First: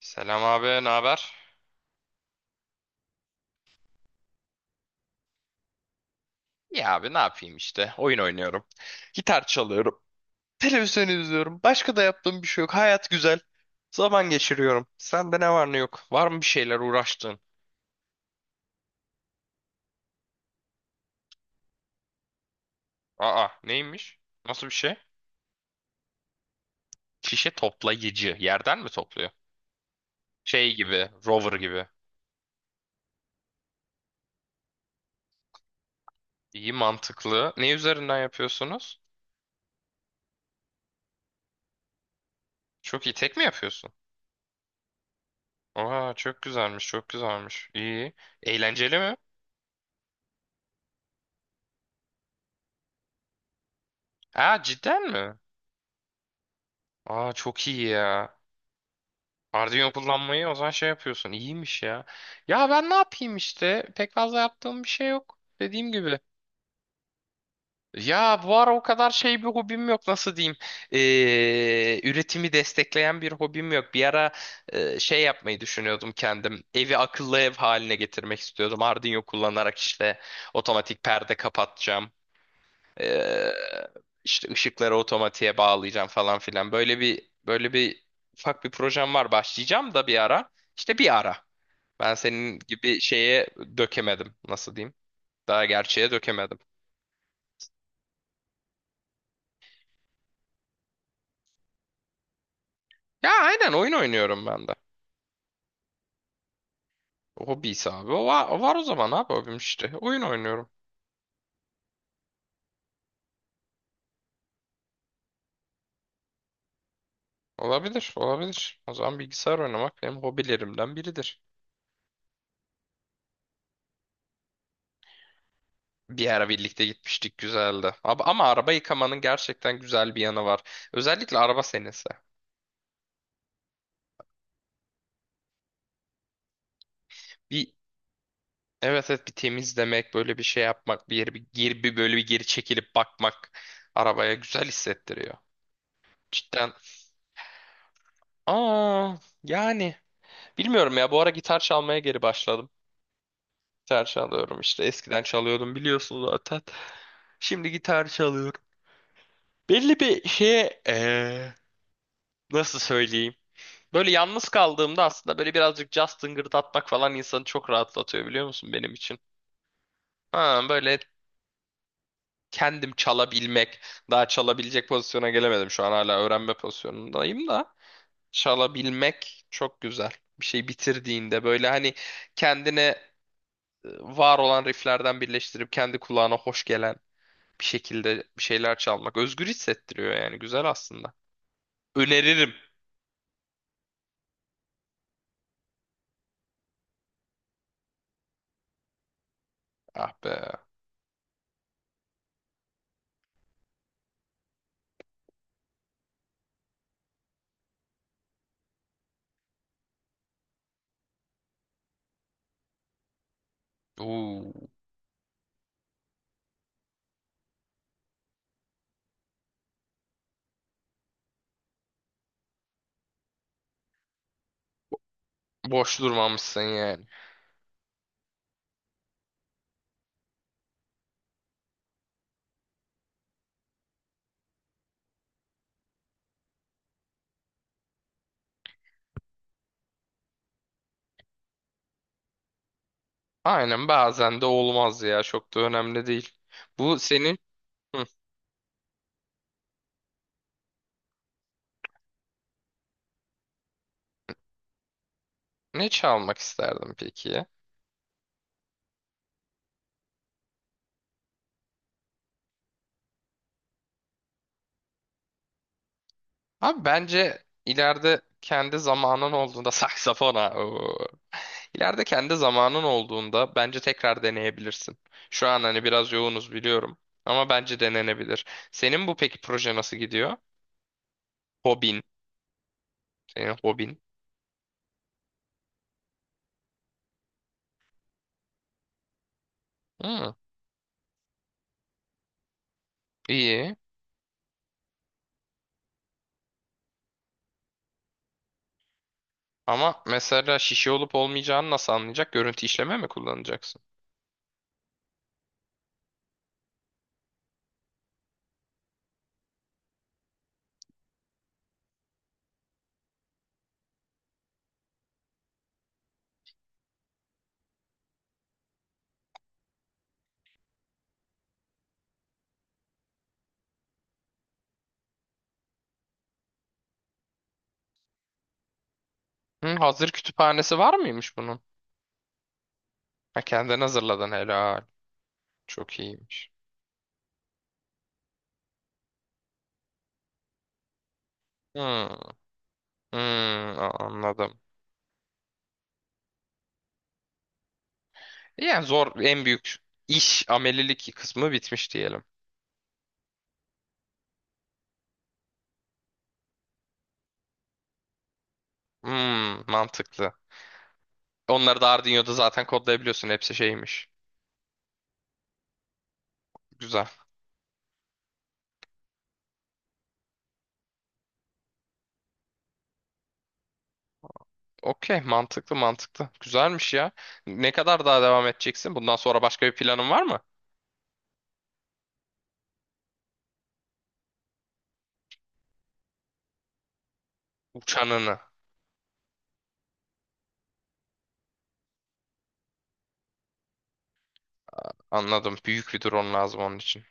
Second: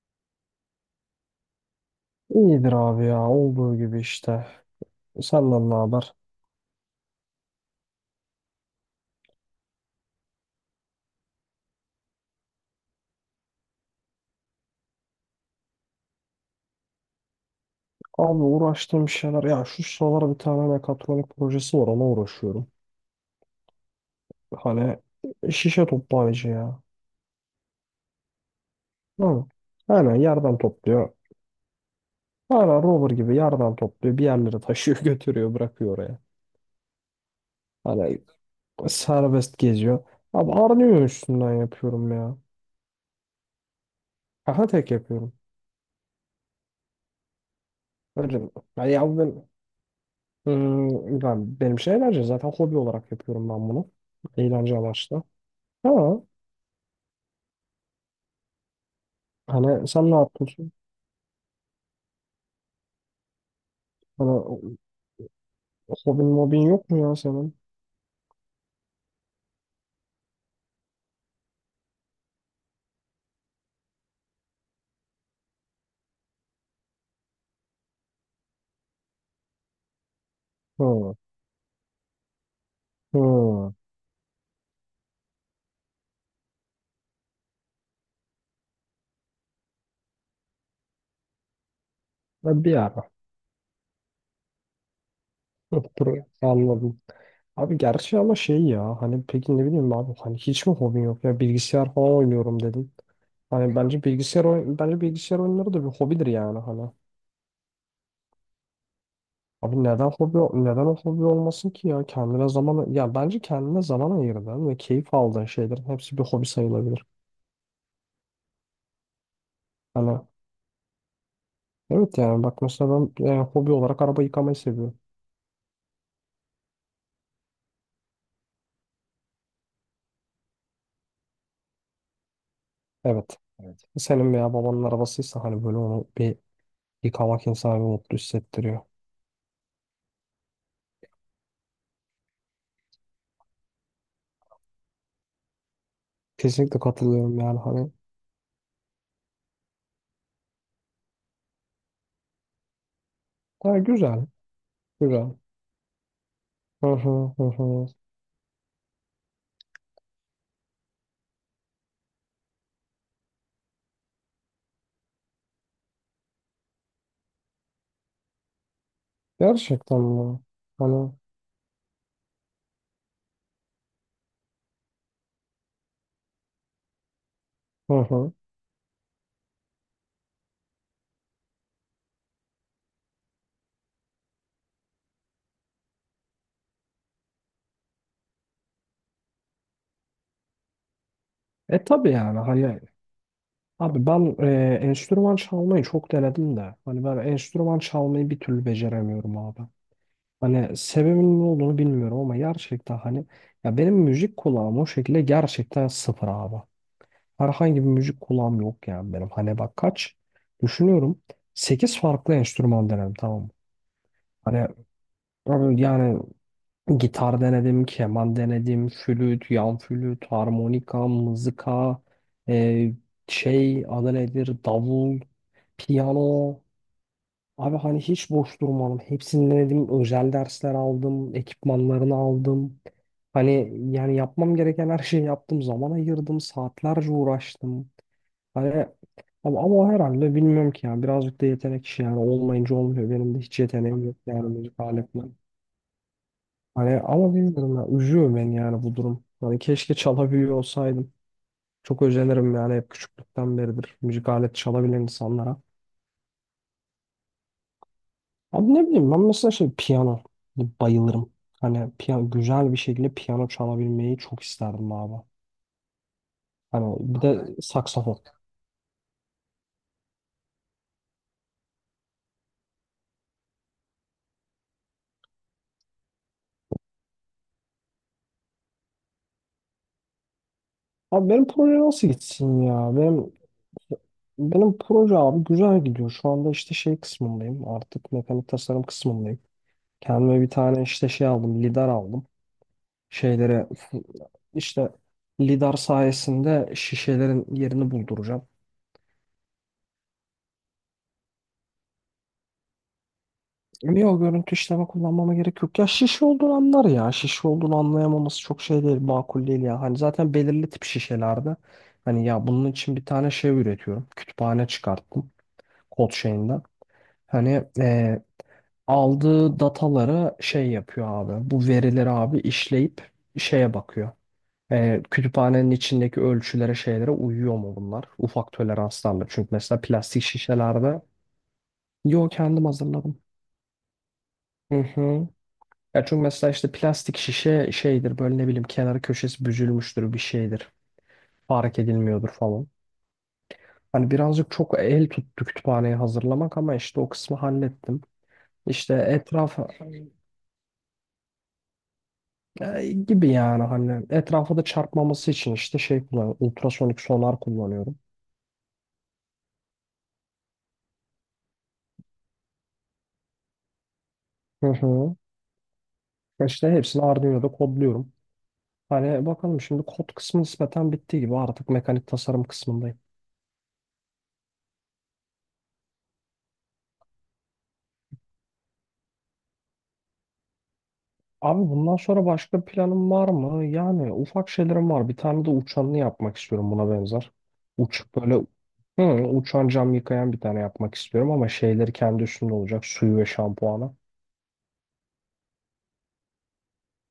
Selam abi, ne haber? İyidir abi ya olduğu gibi işte. Senden ne haber? Ya abi ne yapayım işte. Oyun oynuyorum. Gitar çalıyorum. Televizyon izliyorum. Başka da yaptığım bir şey yok. Hayat güzel. Zaman geçiriyorum. Sende ne var ne yok? Var mı bir şeyler uğraştığın? Abi uğraştığım şeyler ya şu sıralar bir tane mekatronik projesi var, ona uğraşıyorum. Aa, neymiş? Nasıl bir şey? Hani şişe toplayıcı ya. Şişe toplayıcı. Yerden mi topluyor? Hı. Aynen yerden Şey gibi, topluyor. rover gibi. Aynen rover gibi yerden topluyor. Bir yerlere taşıyor götürüyor, bırakıyor oraya. İyi mantıklı. Ne üzerinden Hani yapıyorsunuz? serbest geziyor. Abi Arduino üstünden yapıyorum ya. Çok iyi. Tek mi yapıyorsun? Aha, tek yapıyorum. Aa, çok güzelmiş, çok güzelmiş. İyi. Öyle mi? Ya Eğlenceli mi? ya ben benim şey eğlence, zaten hobi olarak yapıyorum ben bunu. Aa, Eğlence cidden amaçlı. mi? Ha. Aa, çok iyi ya. Hani Arduino sen ne kullanmayı o zaman yapıyorsun? şey yapıyorsun. İyiymiş ya. Ya ben ne yapayım işte? Pek Hani fazla yaptığım bir şey yok. Dediğim gibi. hobin mobin yok mu ya senin? Ya bu ara o kadar şey bir hobim yok. Nasıl diyeyim? Üretimi destekleyen bir hobim yok. Bir ara şey yapmayı düşünüyordum kendim. Evi akıllı ev haline getirmek istiyordum. Arduino kullanarak işte otomatik Hı. perde kapatacağım. Ee, Hı. işte ışıkları otomatiğe bağlayacağım falan filan. Böyle bir ufak bir projem var. Başlayacağım da bir ara. İşte bir ara. Ben Ha, senin bir gibi ara. şeye dökemedim. Nasıl diyeyim? Daha Hı, dur, gerçeğe dökemedim. anladım. Abi gerçi ama şey ya hani, peki ne bileyim abi, hani hiç mi hobin yok ya, bilgisayar falan oynuyorum dedin. Ya aynen Hani oyun oynuyorum ben de. bence bilgisayar oyunları da bir hobidir yani, hani. Hobisi abi. O var o zaman abi hobim Abi işte. Oyun oynuyorum. neden o hobi olmasın ki ya, kendine zaman, ya bence kendine zaman ayırdığın ve keyif aldığın şeylerin hepsi bir hobi sayılabilir. Olabilir, olabilir. O zaman bilgisayar oynamak benim Hani hobilerimden biridir. evet, yani bak mesela ben hobi olarak araba yıkamayı seviyorum. Bir ara birlikte gitmiştik güzeldi. Ama araba yıkamanın gerçekten güzel bir yanı var. Özellikle araba senesi. Evet. Evet. Senin veya babanın arabasıysa, hani böyle onu bir yıkamak Bir insanı bir mutlu hissettiriyor. evet, evet, bir temizlemek, böyle bir şey yapmak, bir yeri bir geri bir böyle bir geri çekilip bakmak arabaya güzel hissettiriyor. Cidden. Kesinlikle katılıyorum yani, hani. Aa, yani bilmiyorum ya, bu ara gitar çalmaya geri başladım. Ha, Gitar güzel. çalıyorum, işte eskiden Güzel. çalıyordum biliyorsun zaten. Hı hı hı Şimdi hı. gitar çalıyorum. Belli bir şeye nasıl söyleyeyim? Böyle yalnız kaldığımda aslında böyle birazcık jazz tıngırdatmak falan insanı çok rahatlatıyor, biliyor musun benim için? Gerçekten mi? Ha, böyle Hani kendim çalabilmek, daha çalabilecek pozisyona gelemedim, şu an hala öğrenme pozisyonundayım da hı hı. çalabilmek çok güzel. Bir şey bitirdiğinde böyle hani kendine var olan rifflerden birleştirip kendi kulağına hoş gelen bir şekilde bir şeyler çalmak özgür hissettiriyor, yani güzel aslında. E tabii, yani Öneririm. hani abi ben enstrüman çalmayı çok denedim de, hani ben enstrüman çalmayı bir türlü beceremiyorum abi. Ah be. Hani sebebinin ne olduğunu bilmiyorum ama, gerçekten hani, ya benim müzik kulağım o şekilde gerçekten sıfır abi. Herhangi bir müzik kulağım yok yani benim. Hani bak, kaç düşünüyorum. Sekiz farklı enstrüman denedim, tamam mı? Hani Uuu. abi yani, gitar denedim, keman denedim, flüt, yan flüt, harmonika, mızıka, e, şey adı nedir, davul, Boş piyano. durmamışsın yani. Abi hani hiç boş durmadım. Hepsini denedim. Özel dersler aldım, ekipmanlarını aldım. Hani yani yapmam gereken her şeyi yaptım. Zaman ayırdım, saatlerce uğraştım. Hani ama o herhalde bilmiyorum ki, yani birazcık da yetenek işi yani, olmayınca olmuyor. Benim de hiç Aynen, yeteneğim yok bazen de yani müzik olmaz ya, aletine. çok da önemli değil. Bu Hani ama senin bilmiyorum ya, Hı, üzüyor beni yani bu durum. Hani keşke çalabiliyor olsaydım. Çok özenirim yani, hep küçüklükten beridir müzik aleti çalabilen insanlara. ne çalmak isterdim peki? Ya? Abi ne bileyim, ben mesela şey piyano, bayılırım. Hani piyano, güzel bir şekilde piyano çalabilmeyi çok isterdim abi. Abi Hani bir de bence ben, ileride saksafon. kendi zamanın olduğunda saksafona. Oo. İleride kendi zamanın olduğunda bence tekrar deneyebilirsin. Şu an hani biraz yoğunuz biliyorum ama bence denenebilir. Senin bu peki proje nasıl gidiyor? Abi benim proje Hobin, nasıl gitsin ya? Benim senin hobin. Benim proje abi güzel gidiyor. Şu anda işte şey kısmındayım. Artık mekanik tasarım kısmındayım. Hmm, Kendime bir tane işte şey aldım. Lidar aldım. Şeylere iyi. işte, lidar sayesinde şişelerin yerini bulduracağım. Ama mesela şişe olup olmayacağını nasıl anlayacak? Görüntü işleme mi kullanacaksın? Niye, o görüntü işleme kullanmama gerek yok. Ya şişe olduğunu anlar ya. Şişe olduğunu anlayamaması çok şey değil. Makul değil ya. Hani zaten belirli tip şişelerde. Hani ya bunun için bir tane şey üretiyorum. Kütüphane çıkarttım. Kod şeyinden. Hani aldığı datalara şey yapıyor abi. Bu verileri abi işleyip şeye bakıyor. Kütüphanenin içindeki ölçülere, şeylere uyuyor mu bunlar? Ufak toleranslarla. Çünkü Hı, mesela hazır plastik kütüphanesi var şişelerde, mıymış bunun? yo, kendim hazırladım. Ha, kendin hazırladın, Hı helal. hı. Çok Ya çünkü mesela iyiymiş. işte plastik şişe şeydir, böyle ne bileyim kenarı köşesi büzülmüştür, bir şeydir. Fark Hmm, edilmiyordur falan. hmm, Hani birazcık anladım. çok el tuttu kütüphaneyi hazırlamak, ama işte o kısmı hallettim. Yani İşte zor en etrafa. büyük iş amelilik kısmı bitmiş diyelim. Gibi yani, hani etrafa da çarpmaması için işte şey kullanıyorum. Ultrasonik sonar kullanıyorum. Hmm, mantıklı. Onları da Arduino'da zaten kodlayabiliyorsun. Hepsi şeymiş. Hı hı. İşte hepsini Güzel. Arduino'da kodluyorum. Hani bakalım, şimdi kod kısmı nispeten bittiği gibi artık mekanik tasarım kısmındayım. Okey, mantıklı mantıklı. Güzelmiş ya. Ne kadar daha devam edeceksin? Bundan sonra başka bir planın var mı? Abi bundan sonra başka planım var mı? Yani ufak şeylerim var. Bir tane de uçanını yapmak istiyorum, buna benzer. Uç böyle Uçanını. hı, uçan cam yıkayan bir tane yapmak istiyorum, ama şeyleri kendi üstünde olacak. Suyu ve şampuanı. Anladım. Büyük bir drone lazım onun için.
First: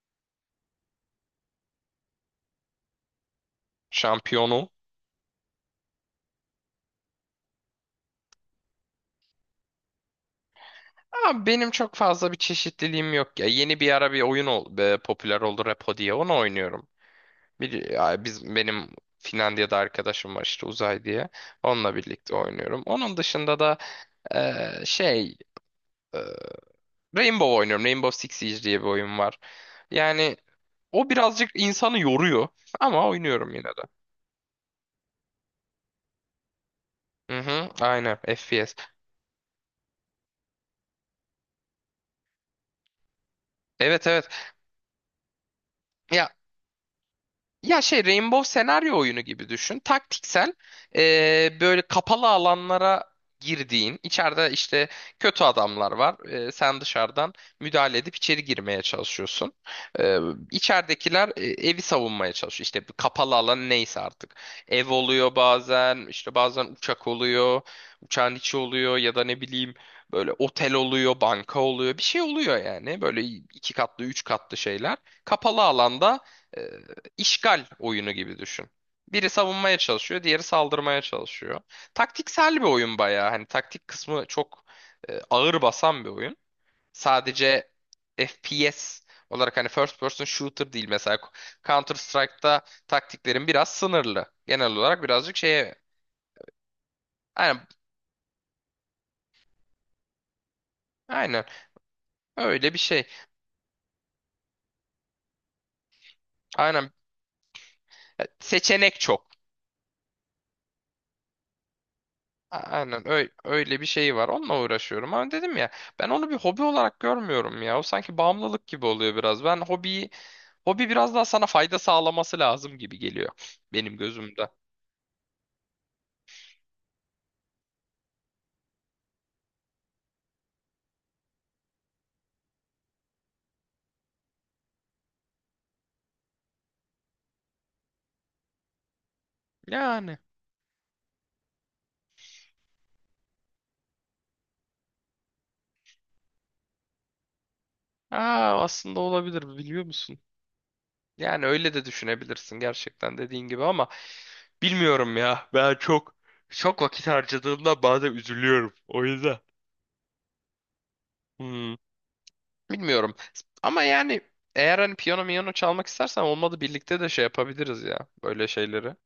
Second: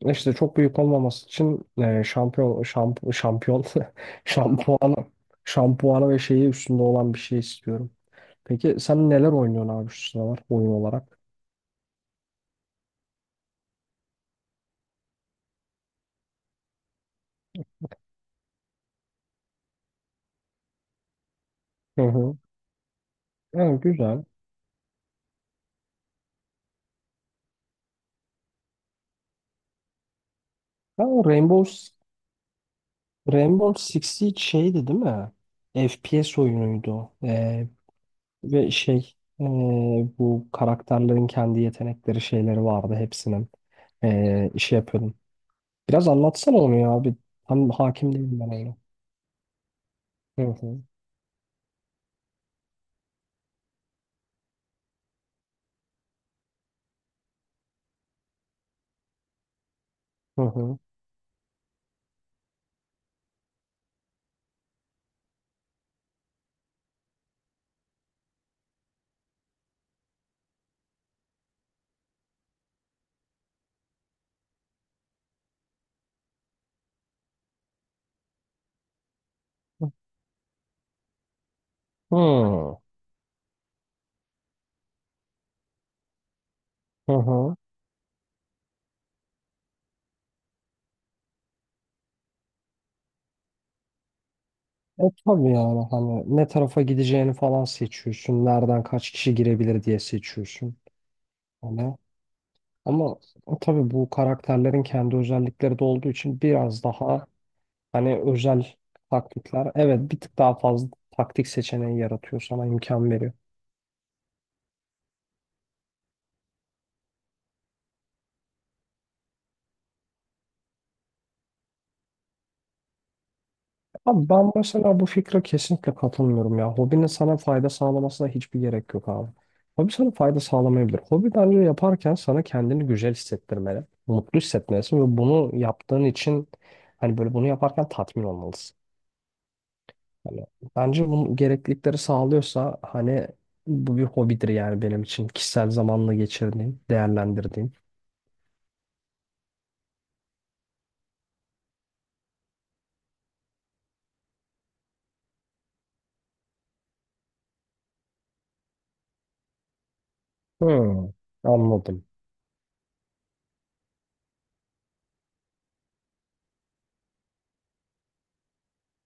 İşte çok büyük olmaması için, e, şampiyon şamp şampiyon Şampiyonu. şampuanı şampuanı ve şeyi üstünde olan bir şey istiyorum. Peki sen neler oynuyorsun abi şu sıralar oyun olarak? Aa, benim çok fazla bir çeşitliliğim yok ya. Yeni bir ara bir popüler oldu Repo diye. Onu oynuyorum. Bir, ya biz benim Finlandiya'da arkadaşım var, işte Uzay diye. Onunla Hı birlikte hı. oynuyorum. Onun dışında da Evet, güzel. e, şey Rainbow oynuyorum. Rainbow Six Siege diye bir oyun var. Yani Ha, o o birazcık Rainbow insanı yoruyor ama oynuyorum yine Rainbow de. Six Siege şeydi değil mi? FPS oyunuydu o. Hı hı, aynen Ve FPS. şey, e, bu karakterlerin kendi yetenekleri şeyleri vardı hepsinin. Evet, evet. Şey yapıyordum. Biraz Ya anlatsana onu ya abi. Tam hakim değilim ben Rainbow ona. senaryo oyunu gibi düşün. Hı Taktiksel, hı. Böyle kapalı alanlara girdiğin, içeride işte kötü adamlar var. Sen dışarıdan müdahale edip içeri girmeye çalışıyorsun. Eee Hı hı. içeridekiler evi savunmaya çalışıyor. İşte bir kapalı alan neyse artık. Ev oluyor bazen, işte bazen uçak oluyor, uçağın içi oluyor, ya da ne bileyim böyle otel oluyor, banka oluyor. Bir şey oluyor yani. Böyle iki katlı, üç katlı şeyler. Kapalı alanda İşgal oyunu gibi düşün. Biri savunmaya çalışıyor, diğeri saldırmaya çalışıyor. Taktiksel bir Hmm. oyun bayağı. Hani taktik kısmı çok ağır basan bir oyun. Hı hı. Sadece FPS olarak, hani first person shooter değil mesela, Counter Strike'ta taktiklerin biraz sınırlı. Genel E olarak birazcık tabii, şeye, yani hani ne tarafa gideceğini falan aynen, seçiyorsun. Nereden kaç kişi girebilir diye seçiyorsun. aynen Hani öyle bir şey. ama tabii bu karakterlerin kendi özellikleri de olduğu için biraz Aynen daha hani özel seçenek çok. taktikler. Evet, bir tık daha fazla taktik seçeneği yaratıyor, sana Aynen imkan öyle, veriyor. öyle bir şey var. Onunla uğraşıyorum. Ama dedim ya, ben onu bir hobi olarak görmüyorum ya. O sanki bağımlılık gibi oluyor biraz. Ben hobiyi, hobi biraz daha sana fayda sağlaması lazım gibi geliyor benim Abi gözümde. ben mesela bu fikre kesinlikle katılmıyorum ya. Hobinin sana fayda sağlamasına hiçbir gerek yok abi. Hobi sana fayda sağlamayabilir. Hobi bence yaparken sana kendini güzel hissettirmeli. Mutlu hissetmelisin ve bunu yaptığın için hani böyle bunu yaparken tatmin olmalısın. Yani Hani bence bunun gereklilikleri sağlıyorsa hani bu bir hobidir yani benim için. Kişisel zamanla geçirdiğim, değerlendirdiğim. aa, aslında olabilir biliyor musun? Yani öyle de düşünebilirsin gerçekten dediğin gibi ama bilmiyorum ya. Ben çok vakit harcadığımda bazen üzülüyorum. O yüzden. Hmm, Hmm. anladım. Bilmiyorum. Ama yani eğer hani piyano miyano çalmak istersen, olmadı birlikte de şey yapabiliriz ya böyle şeyleri.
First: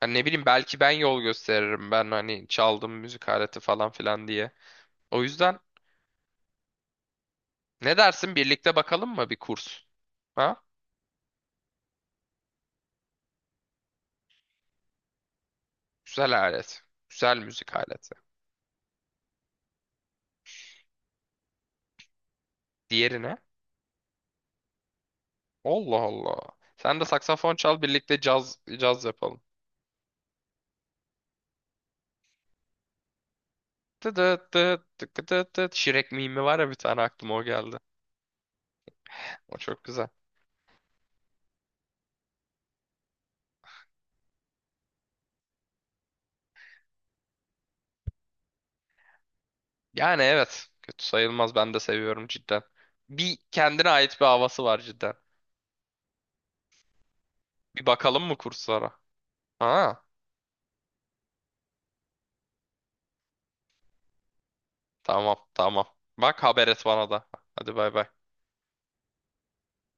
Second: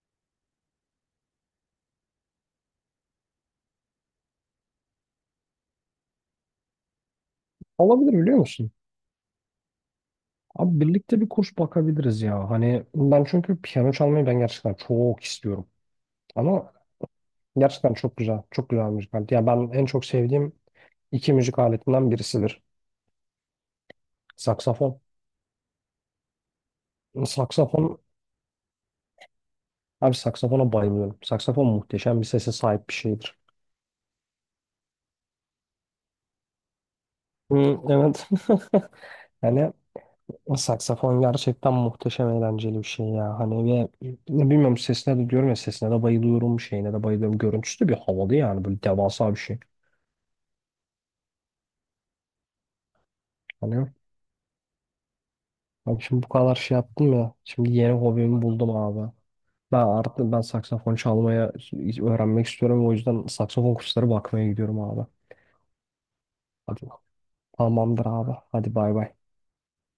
Hani ne bileyim, belki ben yol gösteririm, ben hani çaldım müzik aleti falan filan diye. O yüzden ne Olabilir dersin, biliyor musun? birlikte bakalım mı bir kurs? Ha? Abi birlikte bir kurs bakabiliriz ya. Hani ben çünkü piyano çalmayı ben gerçekten çok istiyorum. Güzel Ama alet. Güzel müzik gerçekten aleti. çok güzel, çok güzel müzik aleti. Yani ben en çok sevdiğim iki müzik aletinden birisidir. Diğerine? Saksafon. Allah Allah. Sen de saksafon çal, Saksafon, birlikte caz caz yapalım. abi saksafona bayılıyorum. Saksafon muhteşem bir sese sahip bir şeydir. Tıt tıt tıt tık tıt tıt. Şirek mimi var ya, bir tane aklıma o geldi. Hı, evet. O Yani çok güzel. o saksafon gerçekten muhteşem eğlenceli bir şey ya. Hani ve ne bilmiyorum, sesine de diyorum ya, sesine de bayılıyorum, şeyine de bayılıyorum. Görüntüsü de bir havalı yani, böyle devasa bir şey. Yani evet. Kötü sayılmaz. Ben de seviyorum cidden. Bir Hani kendine ait bir havası var cidden. abi şimdi bu kadar şey yaptım ya. Şimdi Bir yeni bakalım mı hobimi buldum kurslara? abi. Ben Ha, artık ben saksafon öğrenmek istiyorum. O yüzden saksafon kursları bakmaya gidiyorum abi. tamam tamam. Bak haber et Hadi. bana da. Hadi bay Tamamdır bay. abi. Hadi bay bay.